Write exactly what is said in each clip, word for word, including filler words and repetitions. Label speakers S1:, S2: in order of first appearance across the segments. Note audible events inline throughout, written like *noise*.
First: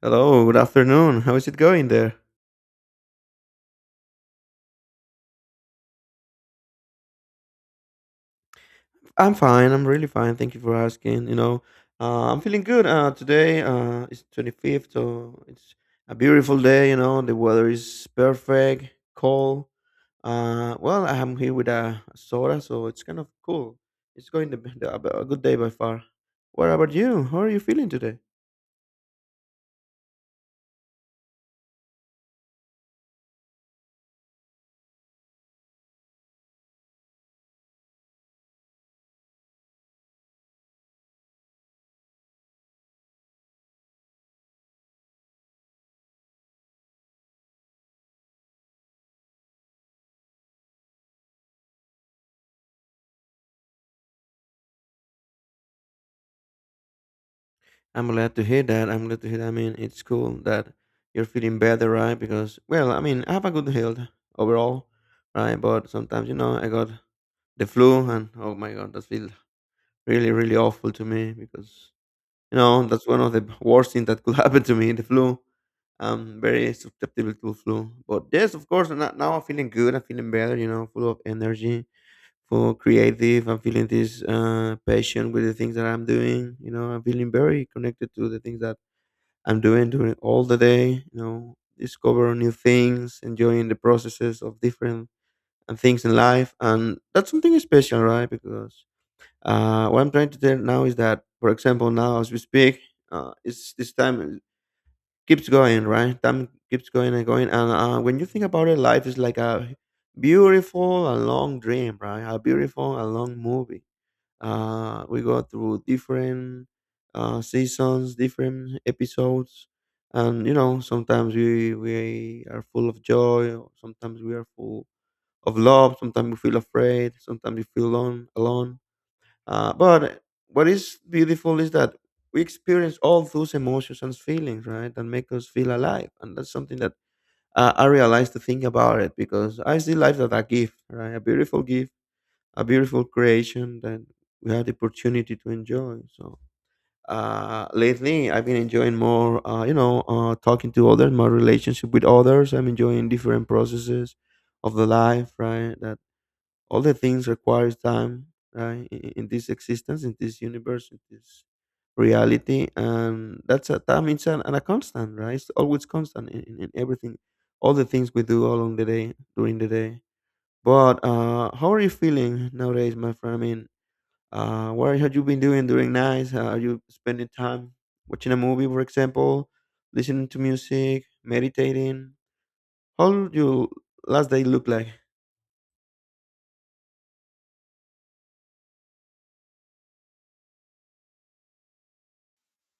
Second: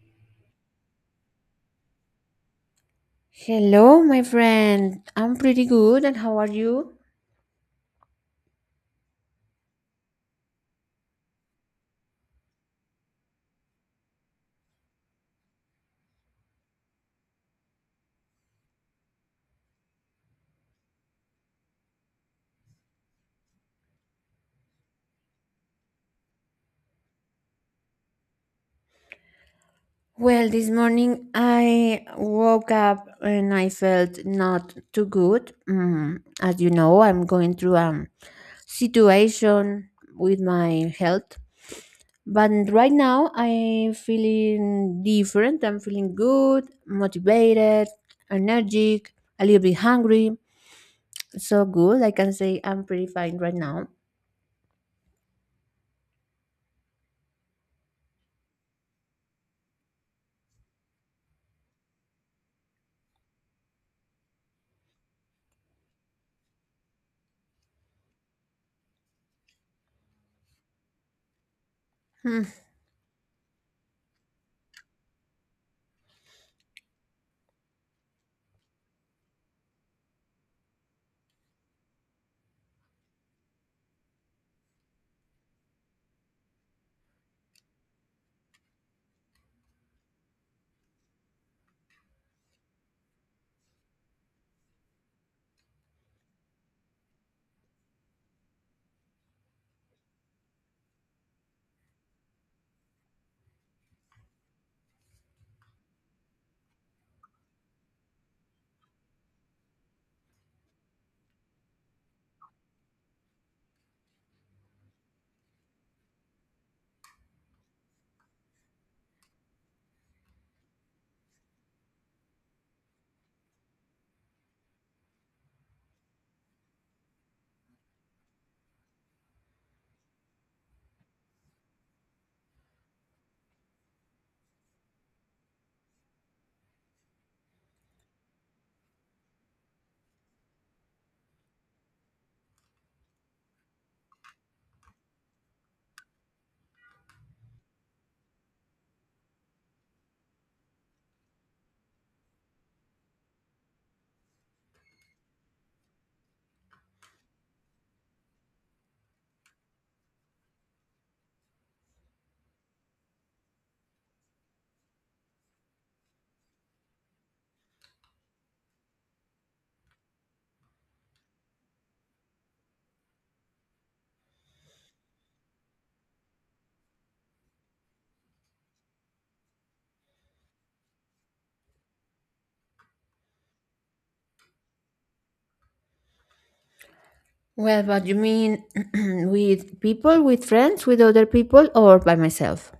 S1: Hello, good afternoon. How is it going there?
S2: Hello, my friend. I'm pretty good, and how are you?
S1: I'm fine. I'm really fine. Thank you for asking. You know, uh, I'm feeling good. Uh, today uh, is twenty-fifth, so it's a beautiful day. You know, the weather is perfect, cold. Uh, well, I'm here with a soda, so it's kind of cool. It's going to be a a good day by far. What about you? How are you feeling today?
S2: Well, this morning I woke up and I felt not too good. Mm, as you know, I'm going through a situation with my health, but right now I'm feeling different. I'm feeling good, motivated, energetic, a little bit hungry. So good, I can say I'm pretty fine right now.
S1: I'm glad to hear that. I'm glad to hear that. I mean, it's cool that you're feeling better, right? Because, well, I mean, I have a good health overall, right? But sometimes, you know, I got the flu, and oh my God, that feels really, really awful to me because, you
S2: *laughs*
S1: know, that's one of the worst things that could *laughs* happen to me, the flu. I'm very susceptible to flu. But yes, of course, no- now I'm feeling good. I'm feeling better, you know, full of energy, full of creative. I'm feeling this uh, passion with the things that I'm doing. You know, I'm feeling very connected to the things that I'm doing during all the day. You know, discover new things, enjoying the processes of different and things in life, and that's something special, right? Because uh, what I'm trying to tell now is that, for example, now as we speak, uh, it's this time keeps going, right? Time keeps going and going, and uh, when you think about it, life is like a beautiful and long dream, right? A beautiful and long movie uh, we go through different uh, seasons, different episodes, and you know sometimes we we are full of joy, or sometimes we are full of love, sometimes we feel afraid, sometimes we feel alone. alone. Uh, but what is beautiful is that we experience all those emotions and feelings, right, that make us feel alive, and that's something that uh, I realized to think about it, because I see life as a gift, right, a beautiful gift, a beautiful creation that we had the opportunity to enjoy. So uh, lately, I've been enjoying more, uh, you know, uh, talking to others, my relationship with others. I'm enjoying different processes of the life, right? That all the things requires time, right? In, in this existence, in this universe, in this reality, and that's a time, it's an, and a constant, right? It's always constant in, in in everything, all the things we do along the day, during the day. But uh, how are you feeling nowadays, my friend? I mean, uh, what have you been doing during nights? Uh, are you spending time watching a movie, for example, listening to music, meditating? How would your last day look like?
S2: Well, but you mean *clears throat* with people, with friends, with other people, or by myself?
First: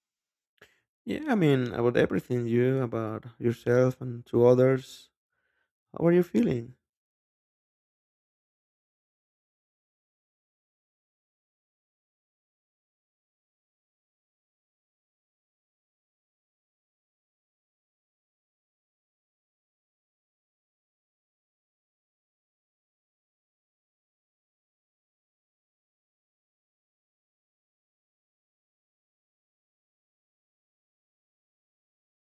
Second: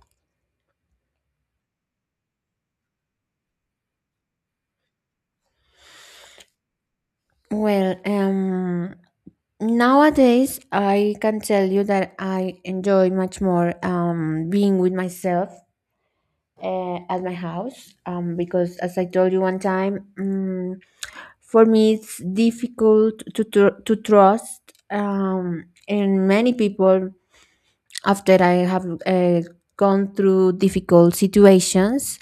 S1: Yeah, I mean, about everything you, about yourself and to others. How are you feeling?
S2: Well, um, Nowadays I can tell you that I enjoy much more um, being with myself uh, at my house um, because, as I told you one time, um, for me it's difficult to, tr- to trust um, in many people after I have uh, gone through difficult situations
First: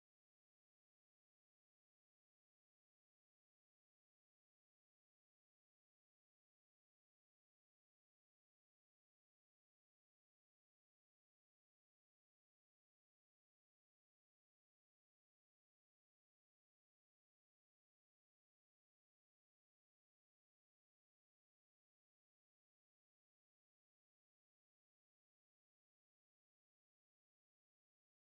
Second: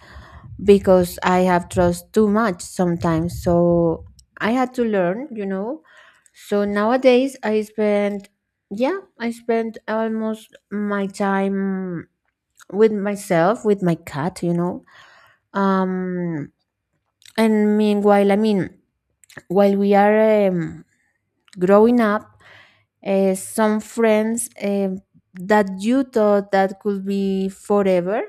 S2: because I have trust too much sometimes. So I had to learn, you know. So nowadays I spend, yeah, I spend almost my time with myself, with my cat, you know. Um, and meanwhile, I mean, while we are um, growing up, uh, some friends um that you thought that could be forever,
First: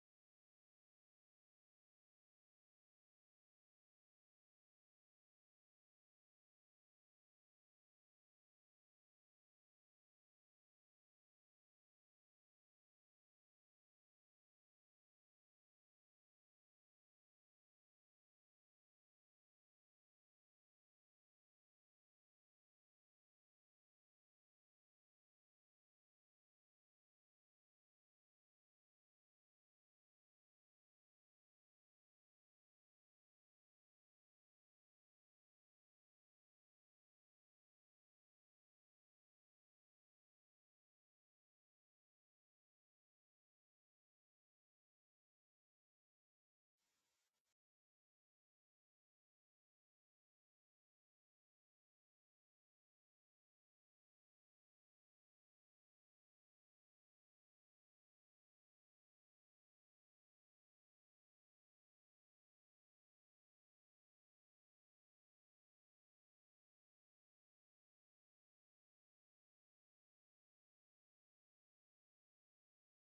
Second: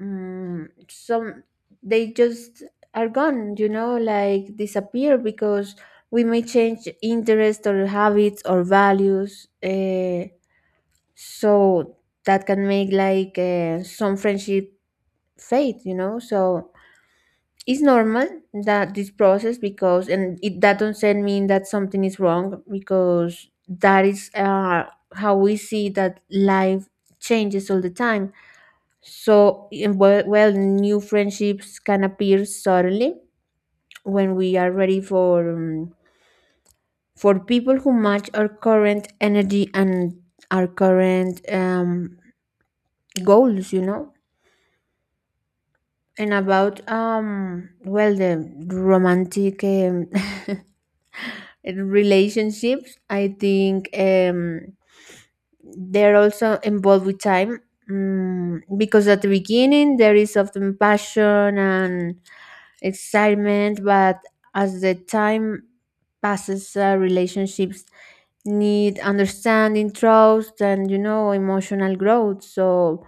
S2: mm, some they just are gone, you know, like disappear because we may change interest or habits or values, uh, so that can make like uh, some friendship fade, you know. So it's normal that this process, because and it that doesn't mean that something is wrong, because that is uh, how we see that life changes all the time. So, in- well, well, new friendships can appear suddenly when we are ready for um, for people who match our current energy and our current um, goals, you know. And about um, well, the romantic um, *laughs* relationships, I think um, they're also involved with time, mm, because at the beginning there is often passion and excitement, but as the time passes uh, relationships need understanding, trust, and, you know, emotional growth. So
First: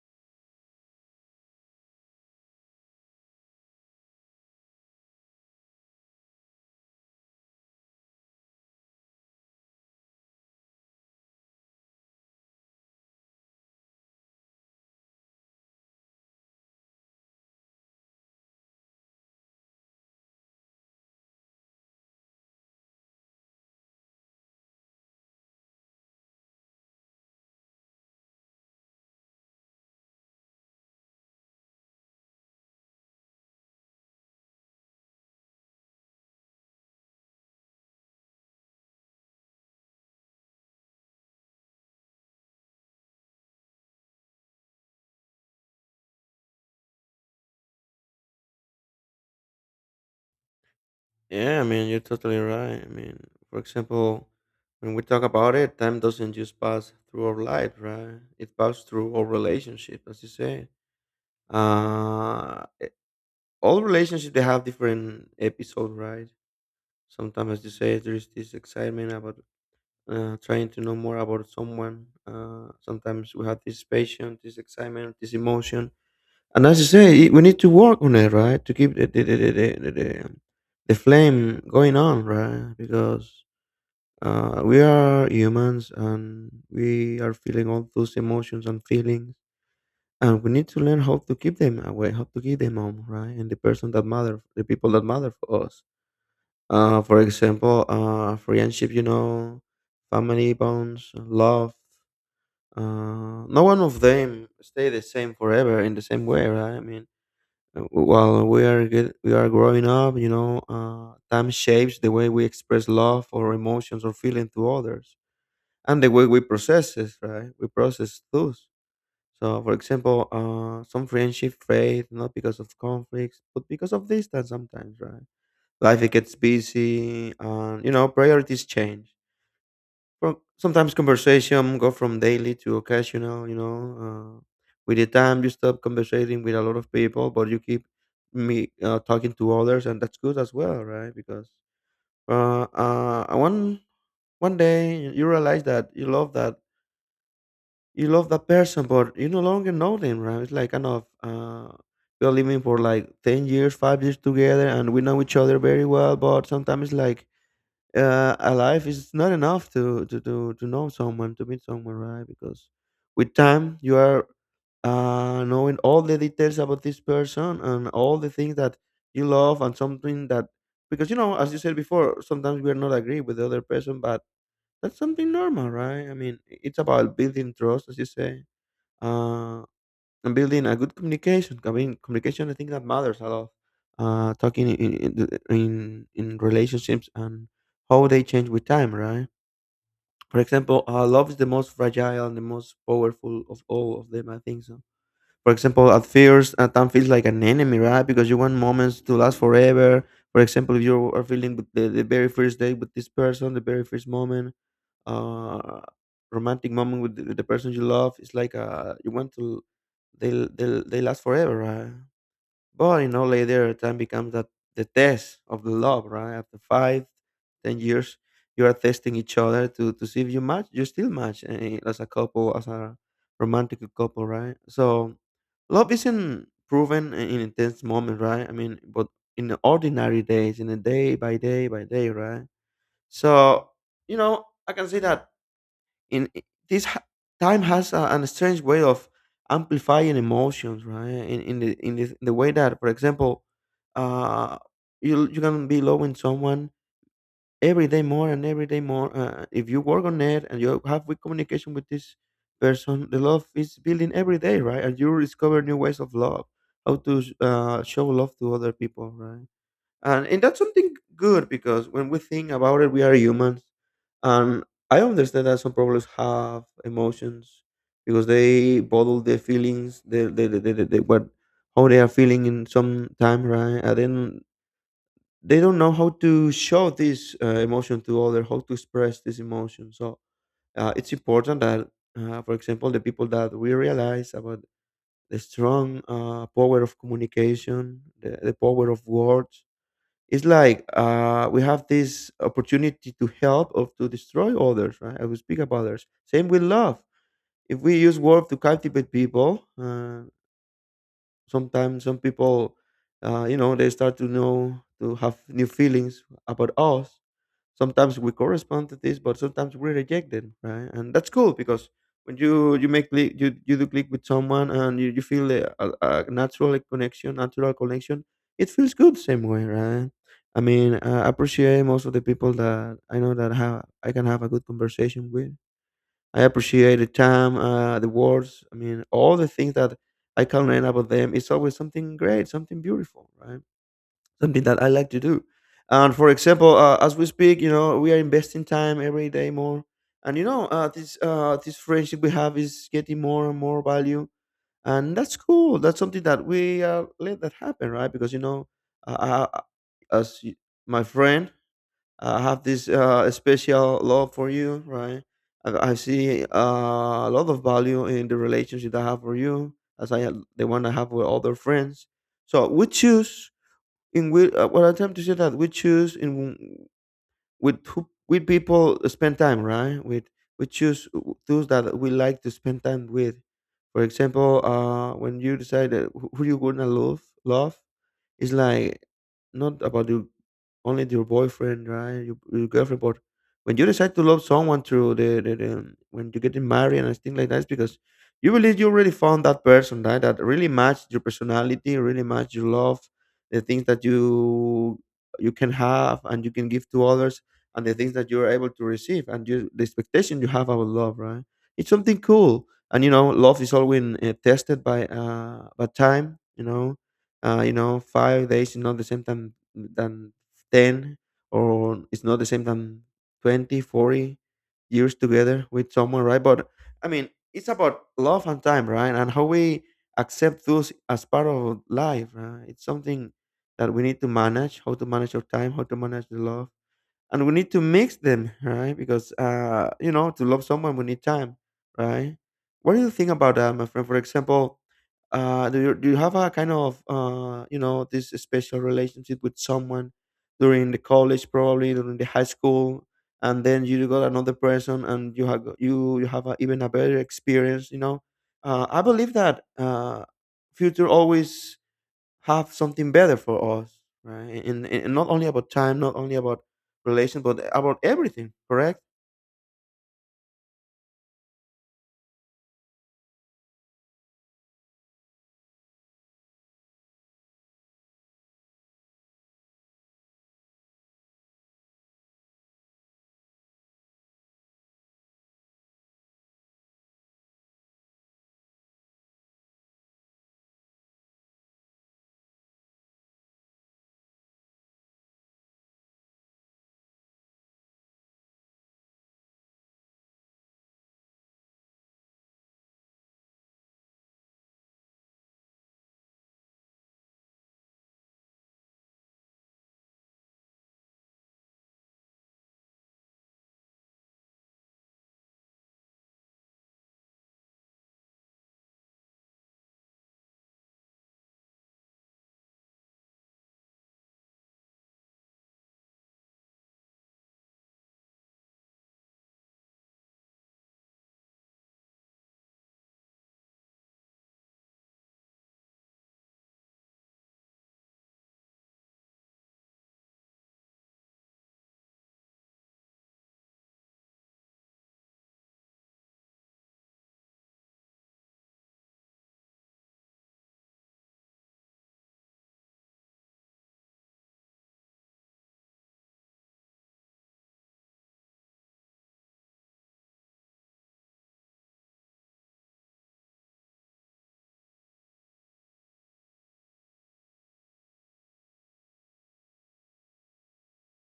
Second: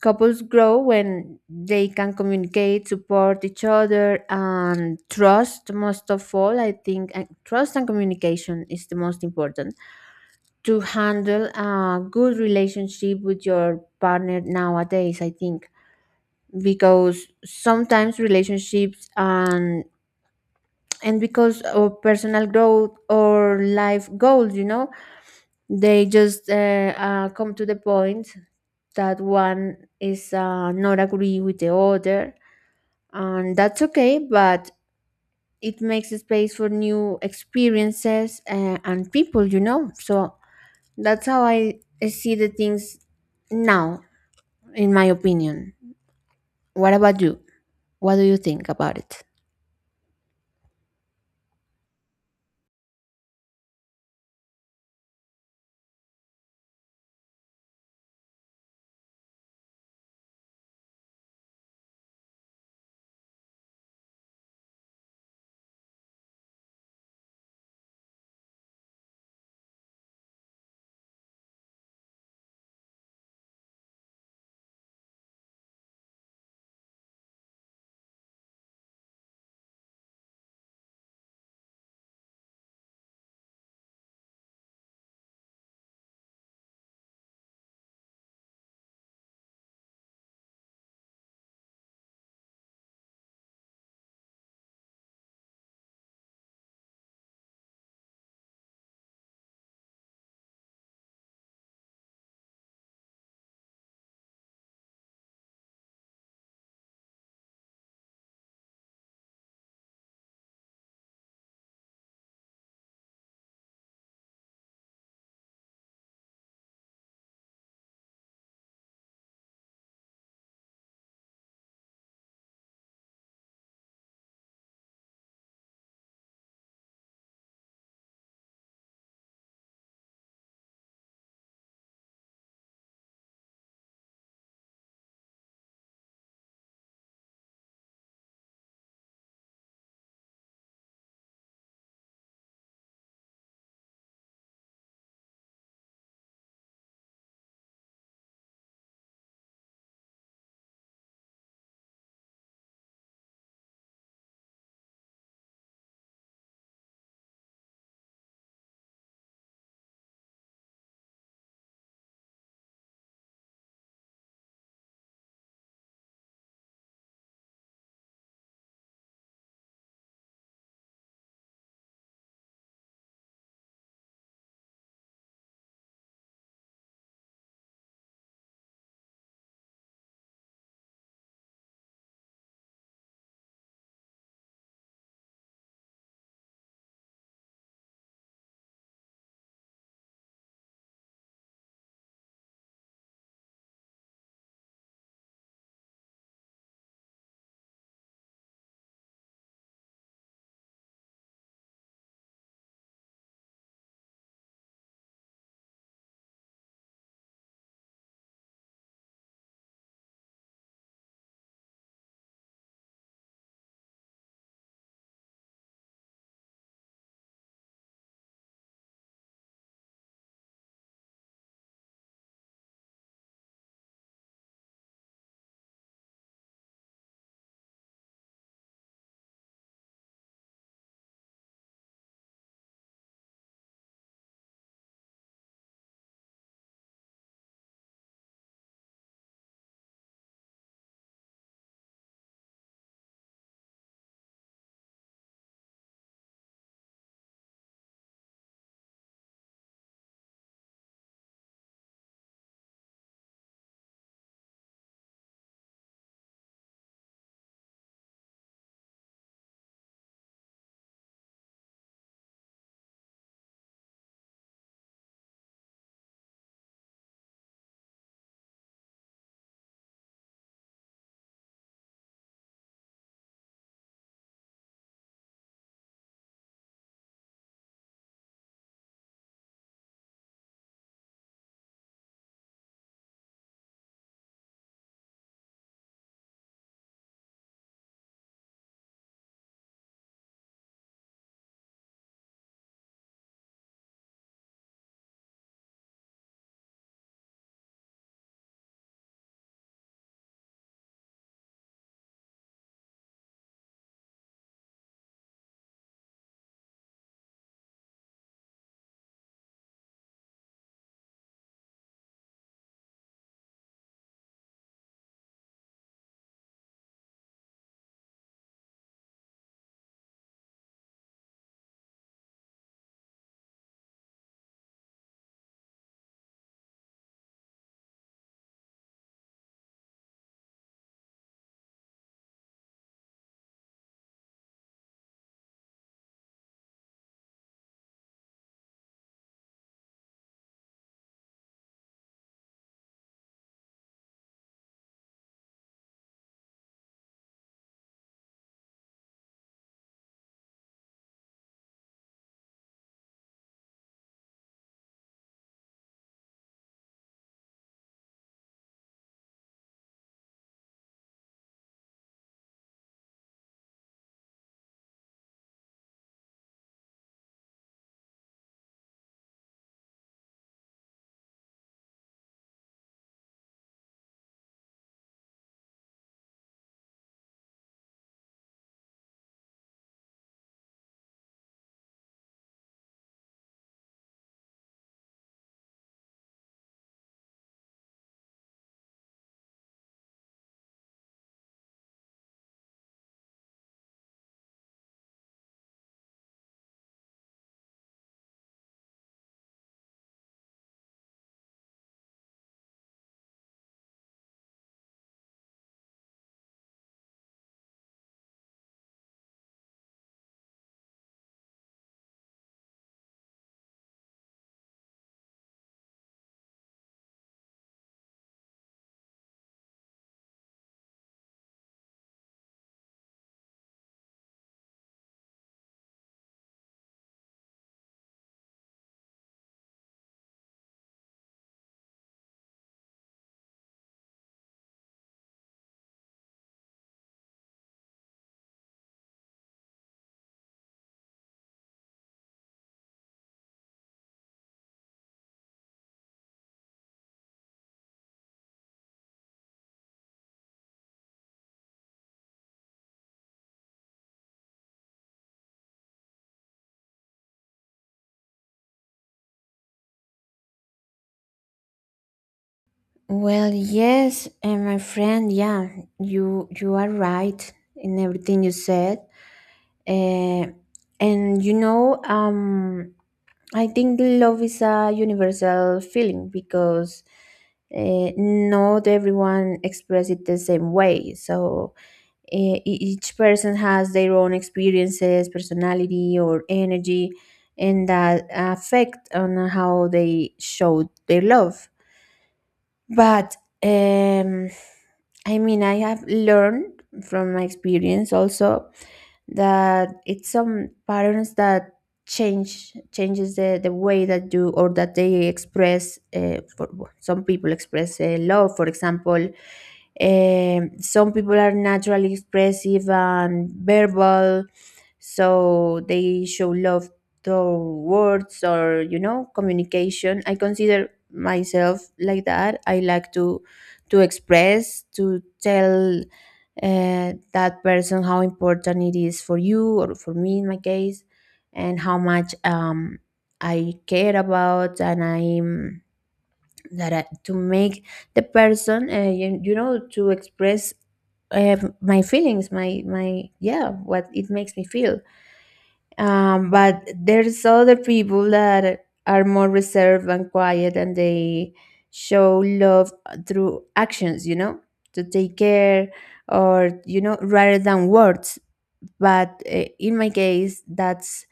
S2: couples grow when they can communicate, support each other, and trust, most of all, I think. And trust and communication is the most important to handle a good relationship with your partner nowadays, I think, because sometimes relationships and and because of personal growth or life goals, you know, they just uh, uh, come to the point that one is uh, not agree with the other, and that's okay, but it makes space for new experiences, uh, and people, you know. So that's how I, I see the things now, in my opinion. What about you? What do you think about it?
S1: Yeah, I mean, you're totally right. I mean, for example, when we talk about it, time doesn't just pass through our life, right? It passes through our relationship, as you say. Uh, eh, all relationships they have different episodes, right? Sometimes, as you say, there's this excitement about uh, trying to know more about someone, uh, sometimes we have this passion, this excitement, this emotion. And as you say, it- we need to work on it, right, to keep the the, the, the, the, the, the flame going on, right? Because uh, we are humans and we are feeling all those emotions and feelings, and we need to learn how to keep them away, how to keep them on, right? And the person that matter the people that matter for us, uh, for example, uh, friendship, you know, family bonds, love. Uh, no one of them stay the same forever in the same way, right? I mean, uh, while we are get, we are growing up, you know, uh, time shapes the way we express love or emotions or feeling to others, and the way we process it, right? We process those. So, for example, uh, some friendship fade not because of conflicts, but because of distance sometimes, right? Life gets busy, and you know priorities change. Well, sometimes conversation go from daily to occasional. You know, uh, with the time you stop conversating with a lot of people, but you keep me uh, talking to others, and that's good as well, right? Because uh, uh, one one day you realize that you love that you love that person, but you no longer know them, right? It's like kind of, uh, you're living for like ten years, five years together, and we know each other very well. But sometimes, it's like, uh, alive is not enough to, to to to know someone, to meet someone, right? Because with time you are uh, knowing all the details about this person and all the things that you love, and something that, because you know as you said before, sometimes we are not agree with the other person, but that's something normal, right? I mean, it's about building trust, as you say. Uh, and building a good communication. I mean, communication. I think that matters a lot. Uh, talking in in the- in, in relationships and how they change with time, right? For example, uh, love is the most fragile and the most powerful of all of them. I think so. For example, at first, uh, time feels like an enemy, right? Because you want moments to last forever. For example, if you are feeling with the, the very first day with this person, the very first moment, uh, romantic moment with the, with the person you love, is like, uh, you want to they'll they'll they last forever, right? But you know later, time becomes that the test of the love, right? After five, ten years, you are testing each other to to see if you match. You still match, eh, as a couple, as a romantic couple, right? So love isn't proven in in intense moment, right? I mean, but in the ordinary days, in a day by day by day, right? So, you know, I can say that, in I- this ha- time has a, an strange way of amplifying emotions, right, in, in the in the, the way that, for example, uh you you can be loving someone every day more and every day more, uh, if you work on it and you have good communication with this person, the love is building every day, right? And you discover new ways of love, how to uh, show love to other people, right? And and that's something good, because when we think about it, we are humans. And I understand that some problems have emotions because they bottle their feelings, the the the the the the- what, how they are feeling in some time, right? And then they don't know how to show this uh, emotion to other, how to express this emotion. So uh, it's important that, uh, for example, the people that we realize about the strong uh, power of communication, the, the power of words. It's like, uh, we have this opportunity to help or to destroy others, right? I will speak about others. Same with love. If we use words to captivate people, uh, sometimes some people, uh, you know, they start to know to have new feelings about us, sometimes we correspond to this but sometimes we reject it, right? And that's cool, because when you you make click, you, you do click with someone and you, you feel a, a, a natural connection, natural connection it feels good same way, right? I mean, I appreciate most of the people that I know, that have I can have a good conversation with. I appreciate the time, uh, the words, I mean all the things that I can learn about them, it's always something great, something beautiful, right, something that I like to do. And for example, uh, as we speak, you know, we are investing time every day more, and you know, uh, this uh, this friendship we have is getting more and more value, and that's cool. That's something that we uh, let that happen, right? Because you know, uh, I, I- as y- my friend, I have this uh, special love for you, right? I, I see, uh, a lot of value in the relationship that I have for you, as I have- the one I have with other friends. So we choose, in which uh, what I'm trying to say that we choose, in with who, with people spend time, right? With, we choose those that we like to spend time with. For example, uh when you decide that who who you gonna love love, it's like, not about you only your boyfriend, right? Your, your girlfriend, but when you decide to love someone through the, the, the um, when you getting married and things like that, it's because you believe you already found that person, right? That really matched your personality, really matched your love, the things that you you can have and you can give to others, and the things that you are able to receive, and you, the expectation you have about love, right? It's something cool, and you know, love is always uh, tested by uh by time, you know uh, you know, Five days is not the same than than ten, or it's not the same than twenty, forty years together with someone, right? But I mean, it's about love and time, right? And how we accept those as part of life, right? It's something that we need to manage, how to manage our time, how to manage the love, and we need to mix them, right, because uh you know to love someone we need time, right. What do you think about that, my friend? For example, uh do you, do you have a kind of uh you know this special relationship with someone during the college, probably during the high school, and then you got another person and you have you you have a, even a better experience, you know uh, i believe that uh future always have something better for us, right? And, and and not only about time, not only about relation, but about everything, correct?
S2: Well, yes, and my friend, yeah, you you are right in everything you said. Uh, and you know, um, I think love is a universal feeling because uh, not everyone expresses it the same way. So uh, e- each person has their own experiences, personality, or energy, and that affect on how they show their love. But um, I mean, I have learned from my experience also that it's some patterns that change changes the, the way that you or that they express uh, for, some people express uh, love, for example. Um, some people are naturally expressive and verbal, so they show love through words or, you know, communication. I consider myself like that. I like to to express, to tell uh, that person how important it is for you, or for me in my case, and how much um, I care about, and I'm that I, to make the person uh, you, you know, to express uh, my feelings, my my yeah, what it makes me feel. Um, but there's other people that are more reserved and quiet, and they show love through actions, you know, to take care, or, you know, rather than words. But uh, in my case, that's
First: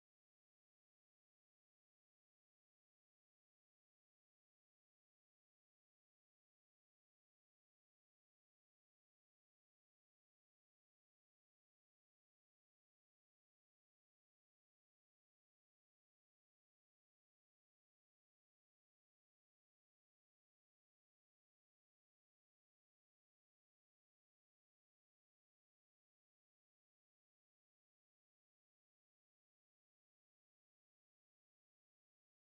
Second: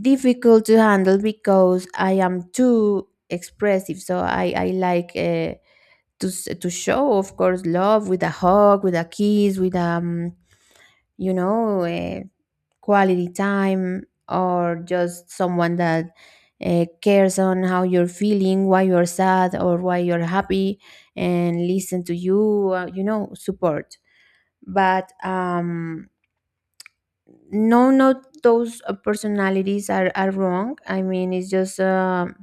S2: difficult to handle because I am too expressive. So I, I like uh, to, s- to show, of course, love with a hug, with a kiss, with, um, you know, eh, quality time, or just someone that uh, cares on how you're feeling, why you're sad or why you're happy, and listen to you, uh, you know, support. But um, no, not those uh, personalities are, are wrong. I mean, it's just a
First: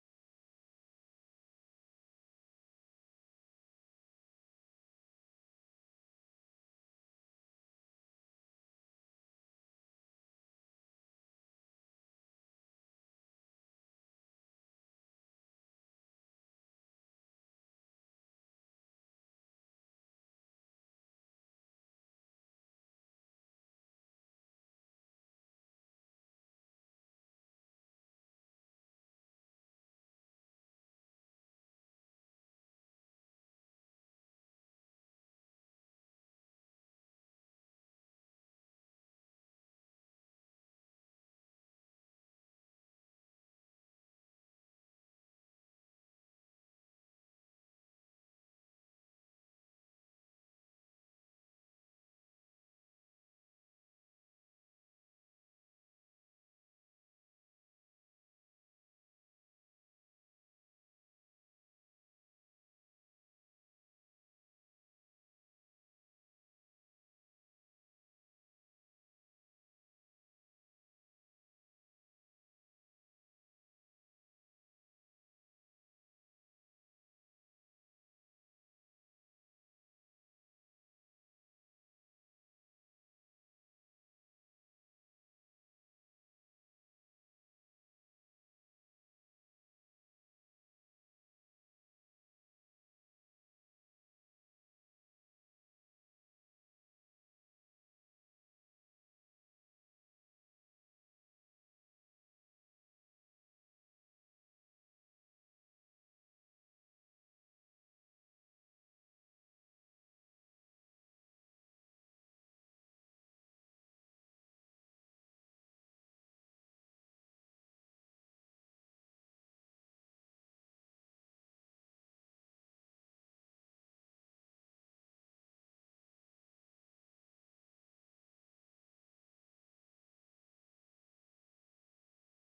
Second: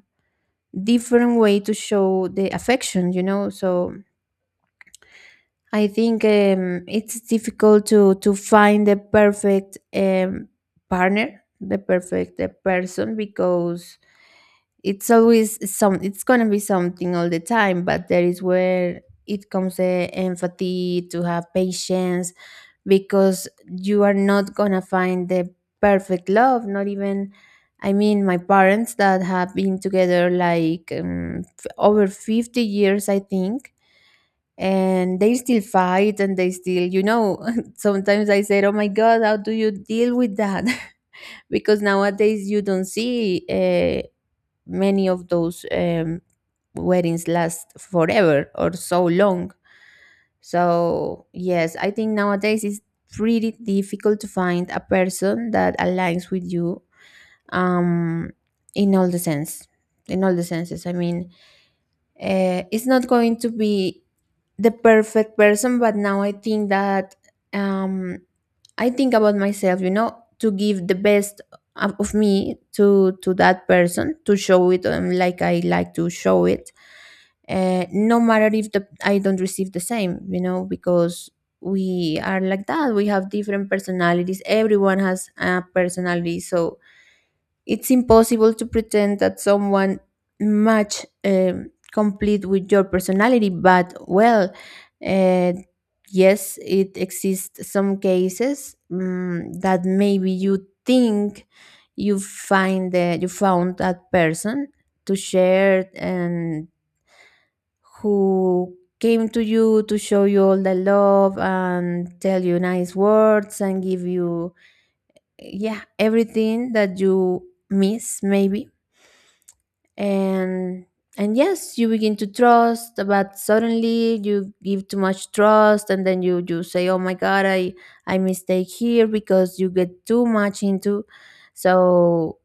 S2: different way to show the affection, you know. So I think um, it's difficult to to find the perfect um, partner, the perfect uh, person, because it's always some. It's gonna be something all the time, but there is where it comes the empathy to have patience, because you are not gonna find the perfect love. Not even, I mean, my parents that have been together like um, f- over fifty years, I think, and they still fight and they still, you know, *laughs* sometimes I said, oh my god, how do you deal with that? *laughs* Because nowadays you don't see uh, many of those um, weddings last forever or so long. So yes, I think nowadays it's pretty difficult to find a person that aligns with you, um in all the sense, in all the senses, I mean, uh, is not going to be the perfect person. But now I think that, um, I think about myself, you know, to give the best of of me to to that person, to show it um, like I like to show it, uh, no matter if the I don't receive the same, you know, because we are like that. We have different personalities, everyone has a personality. So it's impossible to pretend that someone match um, complete with your personality, but well, uh, yes, it exists some cases, mm, that maybe you think you find that you found that person to share, and who came to you to show you all the love and tell you nice words and give you, yeah, everything that you miss maybe. And and yes, you begin to trust, but suddenly you give too much trust, and then you you say, oh my god, I i mistake here because you get too much into. So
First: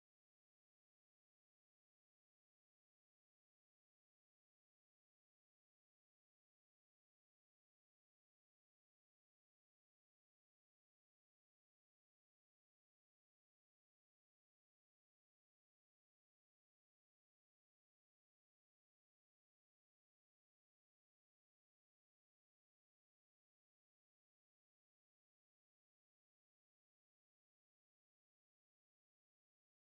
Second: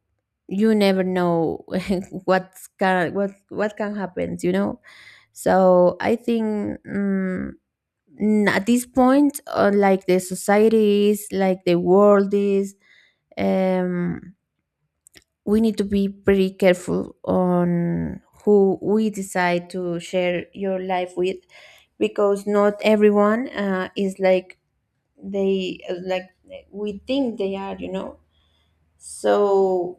S2: you never know *laughs* what can what what can happen, you know. So I think, mm, n- at this point, uh, like the society is like the world is, um we need to be pretty careful on who we decide to share your life with, because not everyone uh, is like they like we think they are, you know. So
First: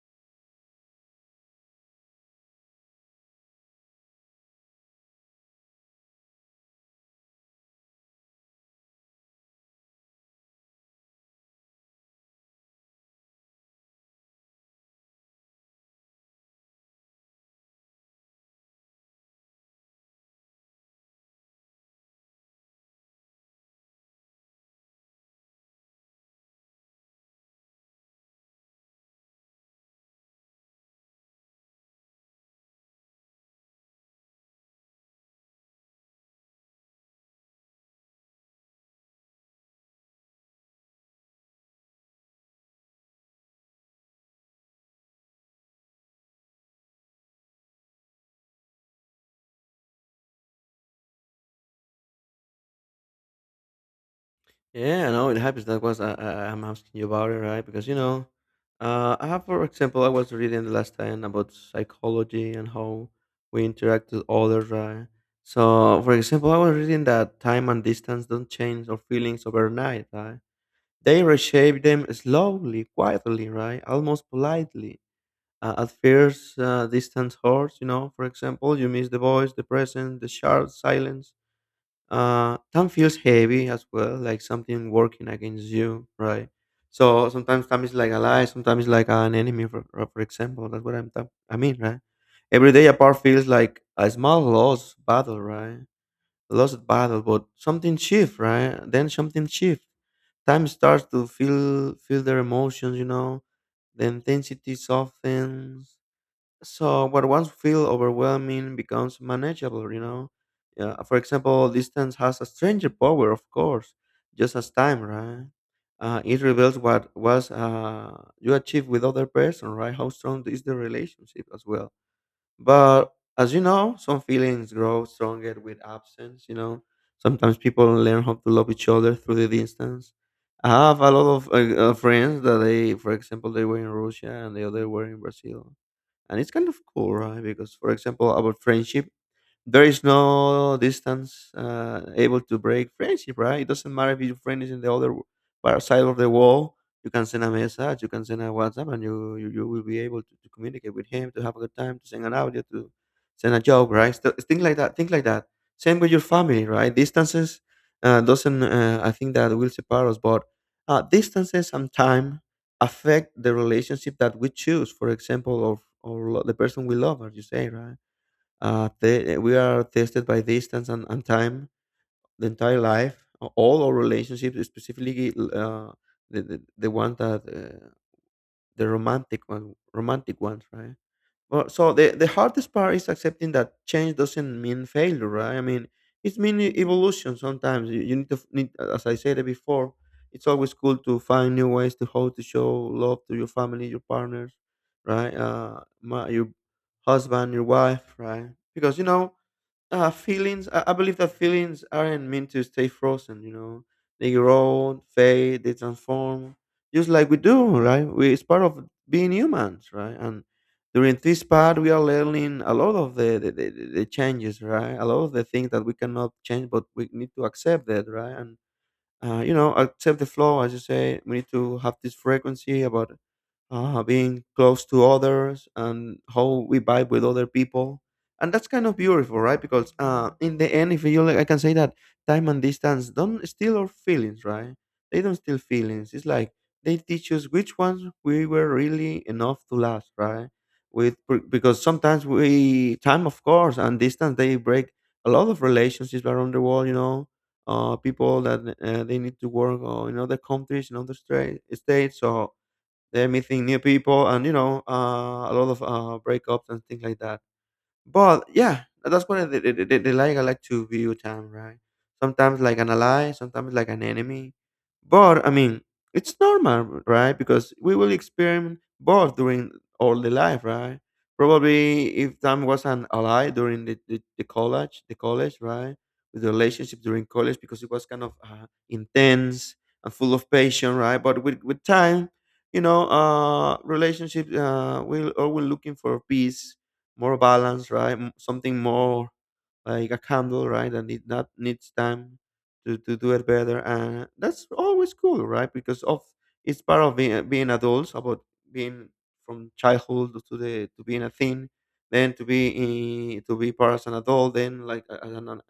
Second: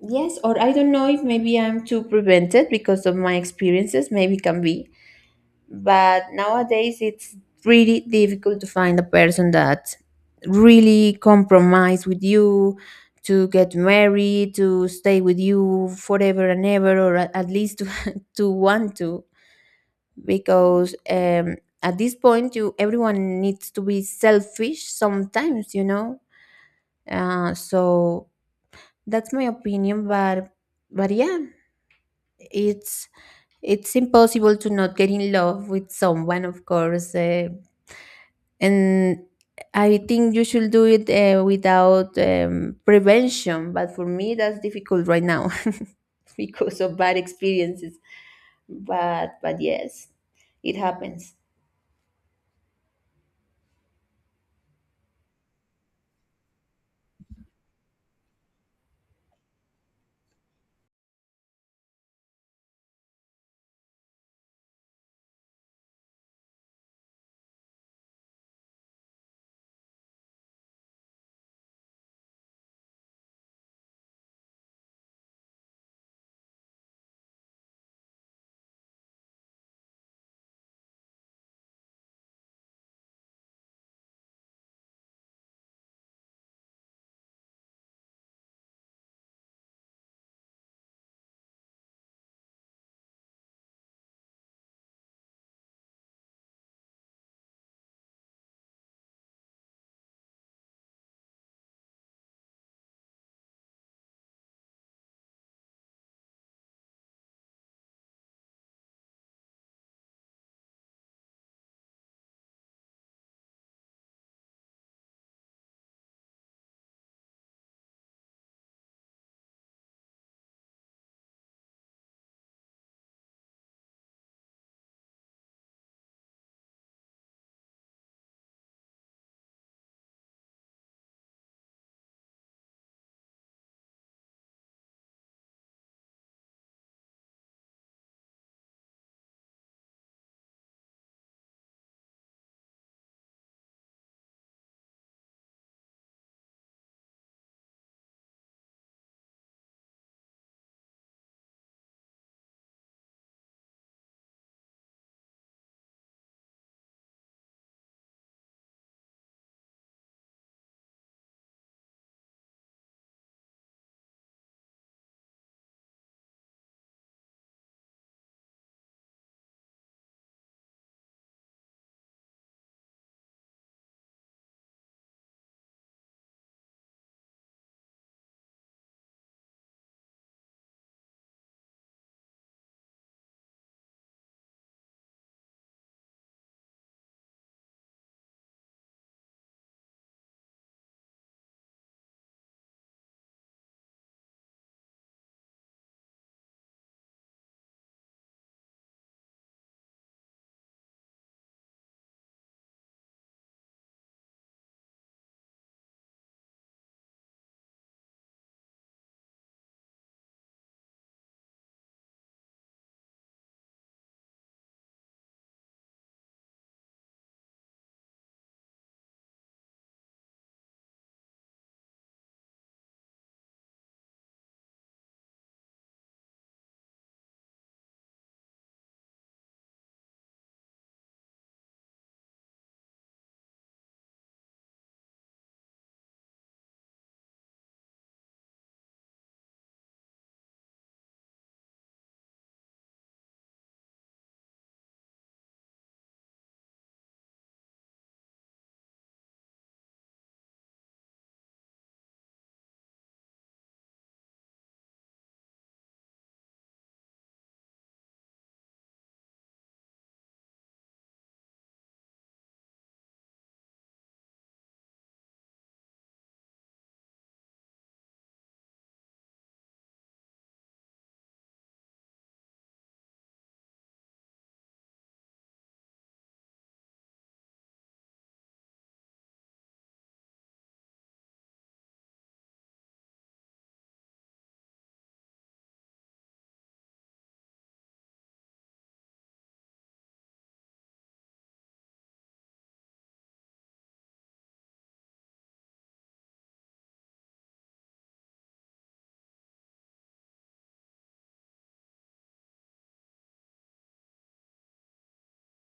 S2: yes, or I don't know if maybe I'm too prevented because of my experiences, maybe can be, but nowadays it's really difficult to find a person that really compromise with you, to get married, to stay with you forever and ever, or a- at least to, *laughs* to want to, because um, at this point you everyone needs to be selfish sometimes, you know. Uh, so that's my opinion, but but yeah, it's it's impossible to not get in love with someone, of course, uh, and I think you should do it uh, without um, prevention. But for me, that's difficult right now *laughs* because of bad experiences. But but yes, it happens.
S1: Yeah, no, it happens. That was I, I, I'm asking you about it, right? Because you know, uh, I have, for example, I was reading the last time about psychology and how we interact with others, right? So, for example, I was reading that time and distance don't change our feelings overnight, right? They reshape them slowly, quietly, right? Almost politely. Uh, at first, uh, distance hurts, you know, for example, you miss the voice, the presence, the sharp silence. Uh, time feels heavy as well, like something working against you, right? So sometimes time is like a lie, sometimes it's like an enemy, for, uh, for example. That's what I'm ta- I mean, right? Every day apart feels like a small loss battle, right? Lost battle, but something shift, right? Then something shift. Time starts to feel feel their emotions, you know, the intensity softens, so what once feel overwhelming becomes manageable, you know. Yeah, for example, distance has a stranger power, of course, just as time, right? Uh, it reveals what was uh, you achieve with other person, right? How strong is the relationship as well. But as you know, some feelings grow stronger with absence. You know, sometimes people learn how to love each other through the distance. I have a lot of uh, uh, friends that they, for example, they were in Russia and the other were in Brazil, and it's kind of cool, right? Because, for example, about friendship, there is no distance uh, able to break friendship, right? It doesn't matter if your friend is in the other w- par- side of the wall. You can send a message, you can send a WhatsApp, and you you, you will be able to, to communicate with him, to have a good time, to send an audio, to send a joke, right? So, things like that. Things like that. Same with your family, right? Distances uh, doesn't. Uh, I think that will separate us, but uh, distances and time affect the relationship that we choose. For example, of or lo- the person we love, as you say, right? Uh, te- we are tested by distance and, and time the entire life. A- All our relationships, specifically uh, the, the the one that uh, the romantic one, romantic ones, right? Well, so the the hardest part is accepting that change doesn't mean failure, right? I mean, it's mean e- evolution. Sometimes you, you need to f- need, as I said it before, it's always cool to find new ways to how to show love to your family, your partners, right? Uh, my, your husband, your wife, right? Because you know uh feelings, I, I believe that feelings aren't meant to stay frozen you know They grow, fade, they transform, just like we do, right? We it's part of being humans, right? And during this part we are learning a lot of the the, the, the the changes, right? A lot of the things that we cannot change, but we need to accept that, right? And uh, you know accept the flow, as you say. We need to have this frequency about uh, being close to others and how we vibe with other people, and that's kind of beautiful, right? Because uh, in the end, if you like, I can say that time and distance don't steal our feelings, right? They don't steal feelings, it's like they teach us which ones we were really enough to last, right? With be- because sometimes we time, of course, and distance, they break a lot of relationships around the world you know uh, People that uh, they need to work uh, in other countries, in other stra- states, or they're meeting new people, and you know, uh, a lot of uh, breakups and things like that. But yeah, that's what they, they, they, they like. I like to view time, right? Sometimes like an ally, sometimes like an enemy. But I mean, it's normal, right? Because we will experiment both during all the life, right? Probably if time was an ally during the, the, the college, the college, right? With the relationship during college, because it was kind of uh, intense and full of passion, right? But with, with time, you know, uh, relationship, uh, we are always looking for peace, more balance, right? M- Something more like a candle, right? That need that needs time to, to do it better, and that's always cool, right? Because of it's part of being, being adults, about being from childhood to the to being a teen, then to be in, to be part as an adult, then like a- as an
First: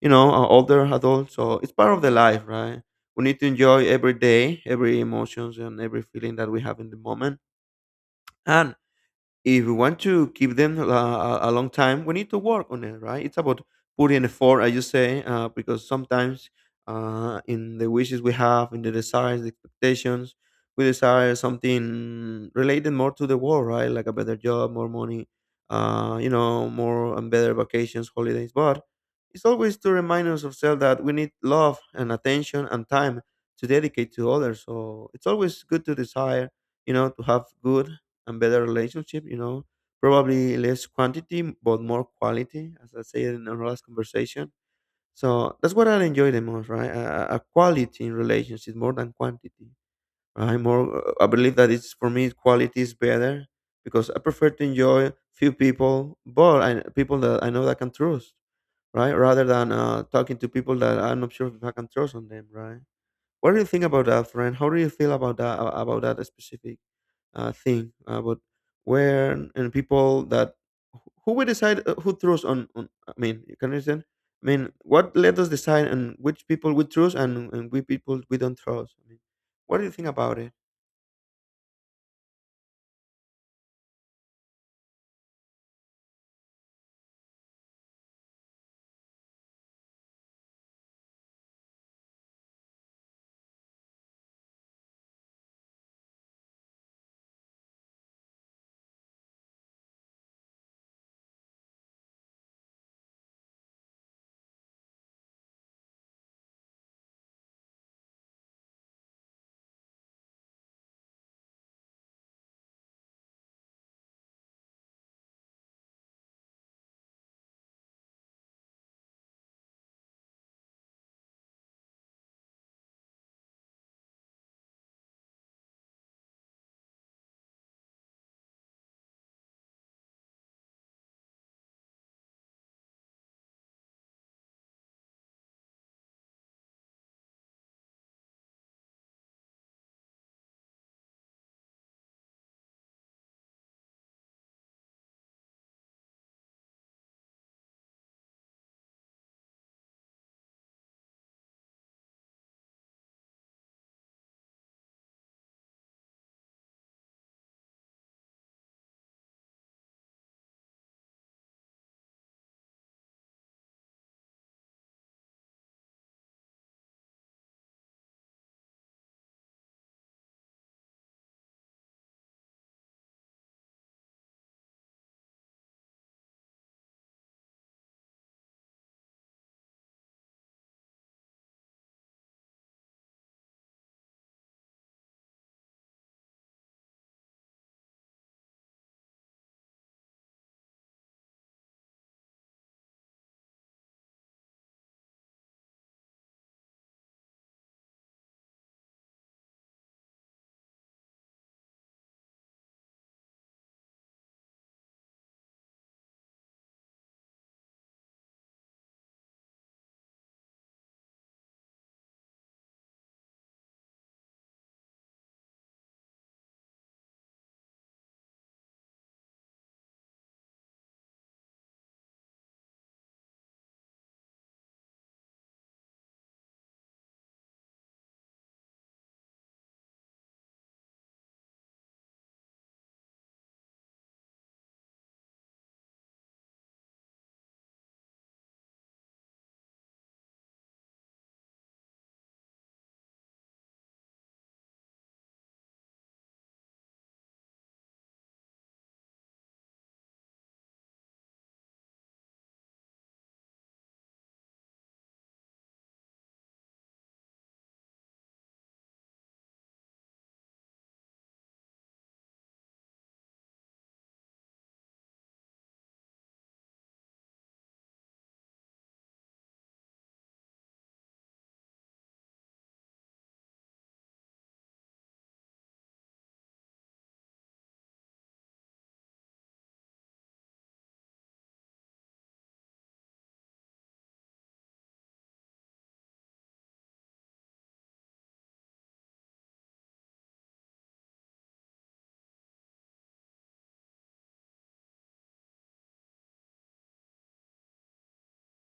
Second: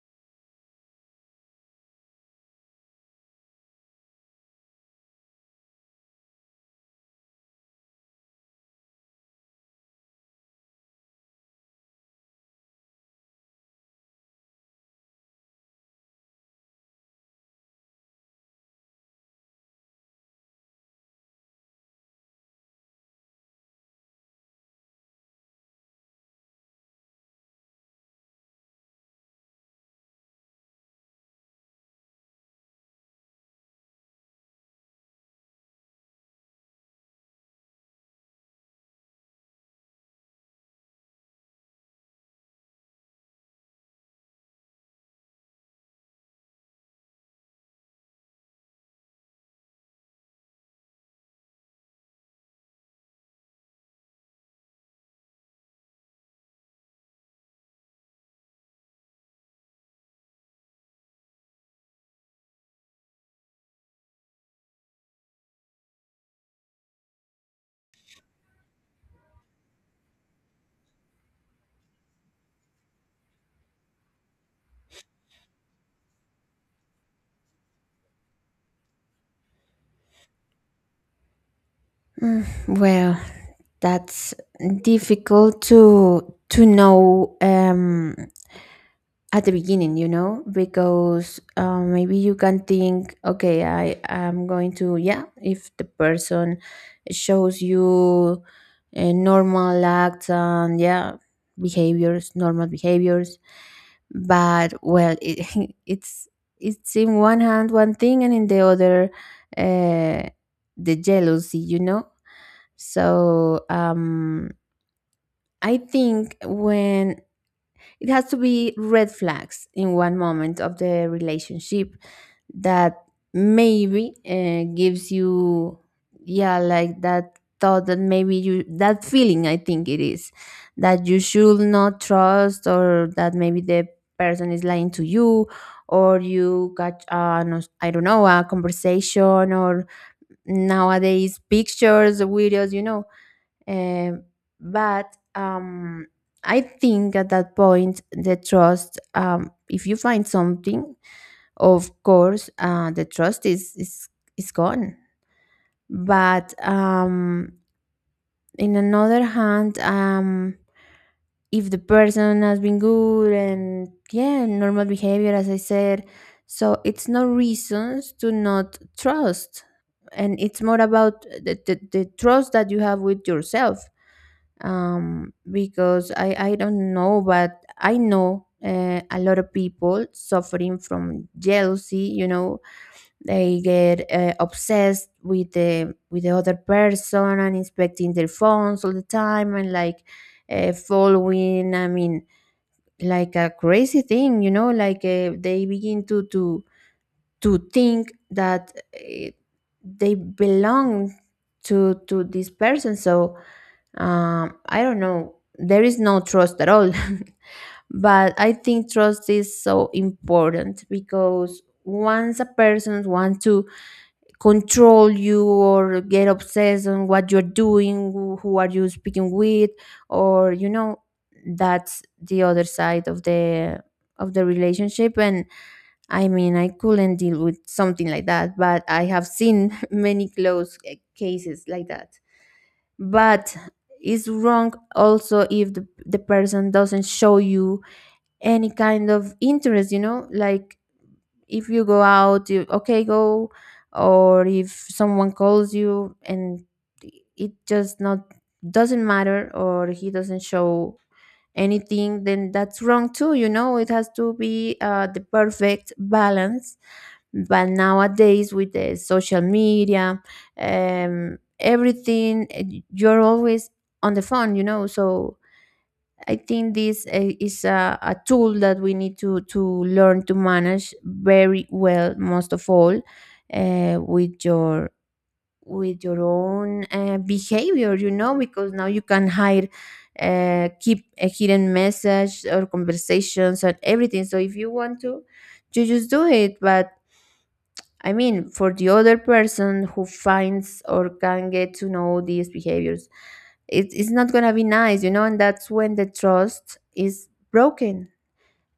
S1: you know an older adult. So it's part of the life, right? We need to enjoy every day, every emotions, and every feeling that we have in the moment. And if we want to keep them a, a a long time, we need to work on it, right? It's about putting effort, as you say, uh, because sometimes uh, in the wishes we have, in the desires, the expectations, we desire something related more to the world, right? Like a better job, more money, uh, you know, more and better vacations, holidays. But it's always to remind us ourselves that we need love and attention and time to dedicate to others. So it's always good to desire, you know, to have good and better relationship. You know, probably less quantity but more quality, as I said in our last conversation. So that's what I enjoy the most, right? A, a a quality in relationships more than quantity. Right? More, uh, I believe that it's for me quality is better, because I prefer to enjoy few people, but I, people that I know that I can trust, right? Rather than uh, talking to people that I'm not sure if I can trust on them, right? What do you think about that, friend? How do you feel about that, about that specific uh, thing about where and people that who we decide uh, who trust on, on, I mean? You can understand, I mean, what let us decide and which people we trust, and, and which people we don't trust, I mean. What do you think about it?
S2: Mm, well, that's difficult to to know. Um, at the beginning, you know, because uh, maybe you can think, okay, I am going to, yeah, if the person shows you uh, normal acts and yeah behaviors, normal behaviors, but well, it, *laughs* it's it's in one hand one thing, and in the other uh, the jealousy, you know. So um I think when it has to be red flags in one moment of the relationship that maybe uh, gives you, yeah, like that thought that maybe you, that feeling, I think it is, that you should not trust, or that maybe the person is lying to you, or you got, uh, no, I don't know, a conversation, or nowadays pictures, videos, you know. Um, but um, I think at that point, the trust, um, if you find something, of course, uh, the trust is, is, is gone. But um, in another hand, um, if the person has been good and, yeah, normal behavior, as I said, so it's no reasons to not trust. And it's more about the, the, the trust that you have with yourself, um, because I, I don't know, but I know uh, a lot of people suffering from jealousy. You know, they get uh, obsessed with the with the other person, and inspecting their phones all the time, and like uh, following. I mean, like a crazy thing. You know, like uh, they begin to to to think that uh, they belong to to this person. So um, I don't know. There is no trust at all. *laughs* But I think trust is so important, because once a person wants to control you or get obsessed on what you're doing, who who are you speaking with, or you know, that's the other side of the of the relationship. And I mean, I couldn't deal with something like that, but I have seen *laughs* many close, eh, cases like that. But it's wrong also if the, the person doesn't show you any kind of interest, you know, like if you go out you okay go, or if someone calls you and it just not doesn't matter, or he doesn't show anything, then that's wrong too, you know. It has to be uh, the perfect balance. But nowadays, with the social media, um, everything, eh, you're always on the phone, you know. So I think this, eh, is a, a tool that we need to to learn to manage very well, most of all, uh, with your with your own uh, behavior, you know, because now you can hide uh, keep a hidden message or conversations and everything. So if you want to, you just do it. But I mean, for the other person who finds or can get to know these behaviors, it, it's not going to be nice, you know, and that's when the trust is broken.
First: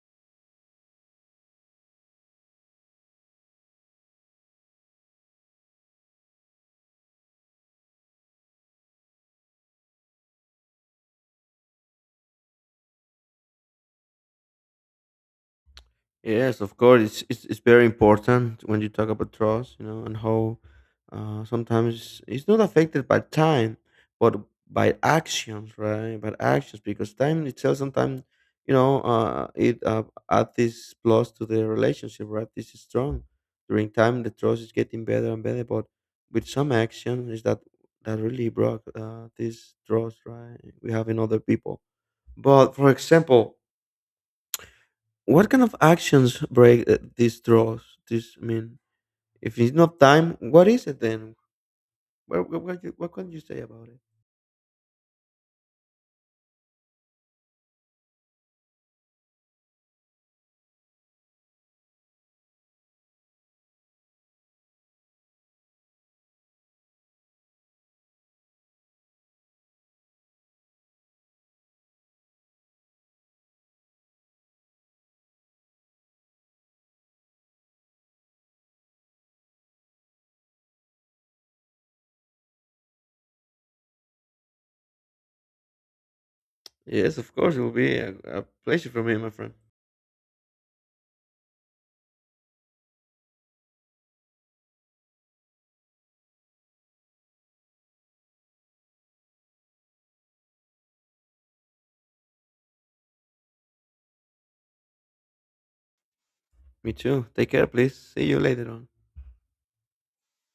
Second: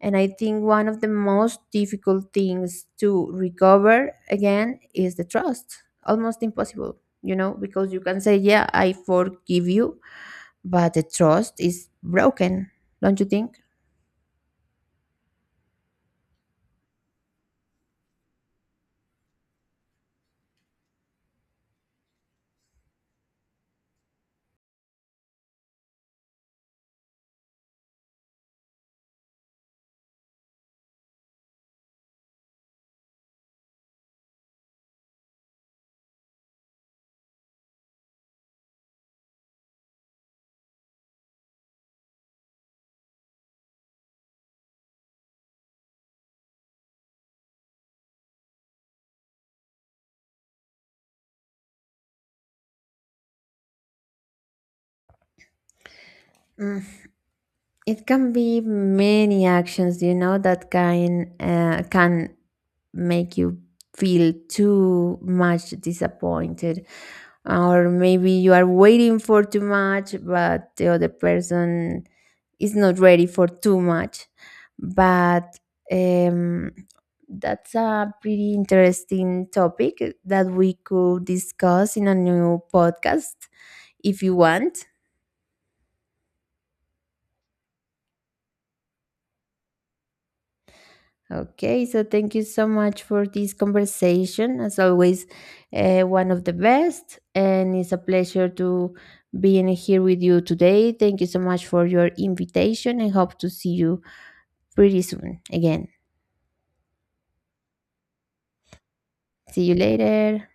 S2: And I think one of the most difficult things to recover again is the trust. Almost impossible, you know, because you can say, yeah, I forgive you, but the trust is broken, don't you think?
S1: Yes, of course. It's, it's it's very important when you talk about trust, you know, and how uh, sometimes it's not affected by time, but by actions, right? By actions, because time itself sometimes, you know, uh, it uh, add this plus to the relationship, right? This is strong. During time, the trust is getting better and better, but with some action is that that really broke uh, this trust, right? We have in other people. But for example, what kind of actions break uh, these draws? This, I mean, if it's not time, what is it then? What what what, you- what can you say about it?
S2: Mm. It can be many actions, you know, that can uh, can make you feel too much disappointed, or maybe you are waiting for too much, but the other person is not ready for too much. But um, that's a pretty interesting topic that we could discuss in a new podcast if you want.
S1: Yes, of course, it will be a, a pleasure for me, my friend.
S2: Okay, so thank you so much for this conversation. As always, uh, one of the best, and it's a pleasure to being here with you today. Thank you so much for your invitation, and hope to see you pretty soon again.
S1: Me too. Take care, please. See you later on.
S2: See you later.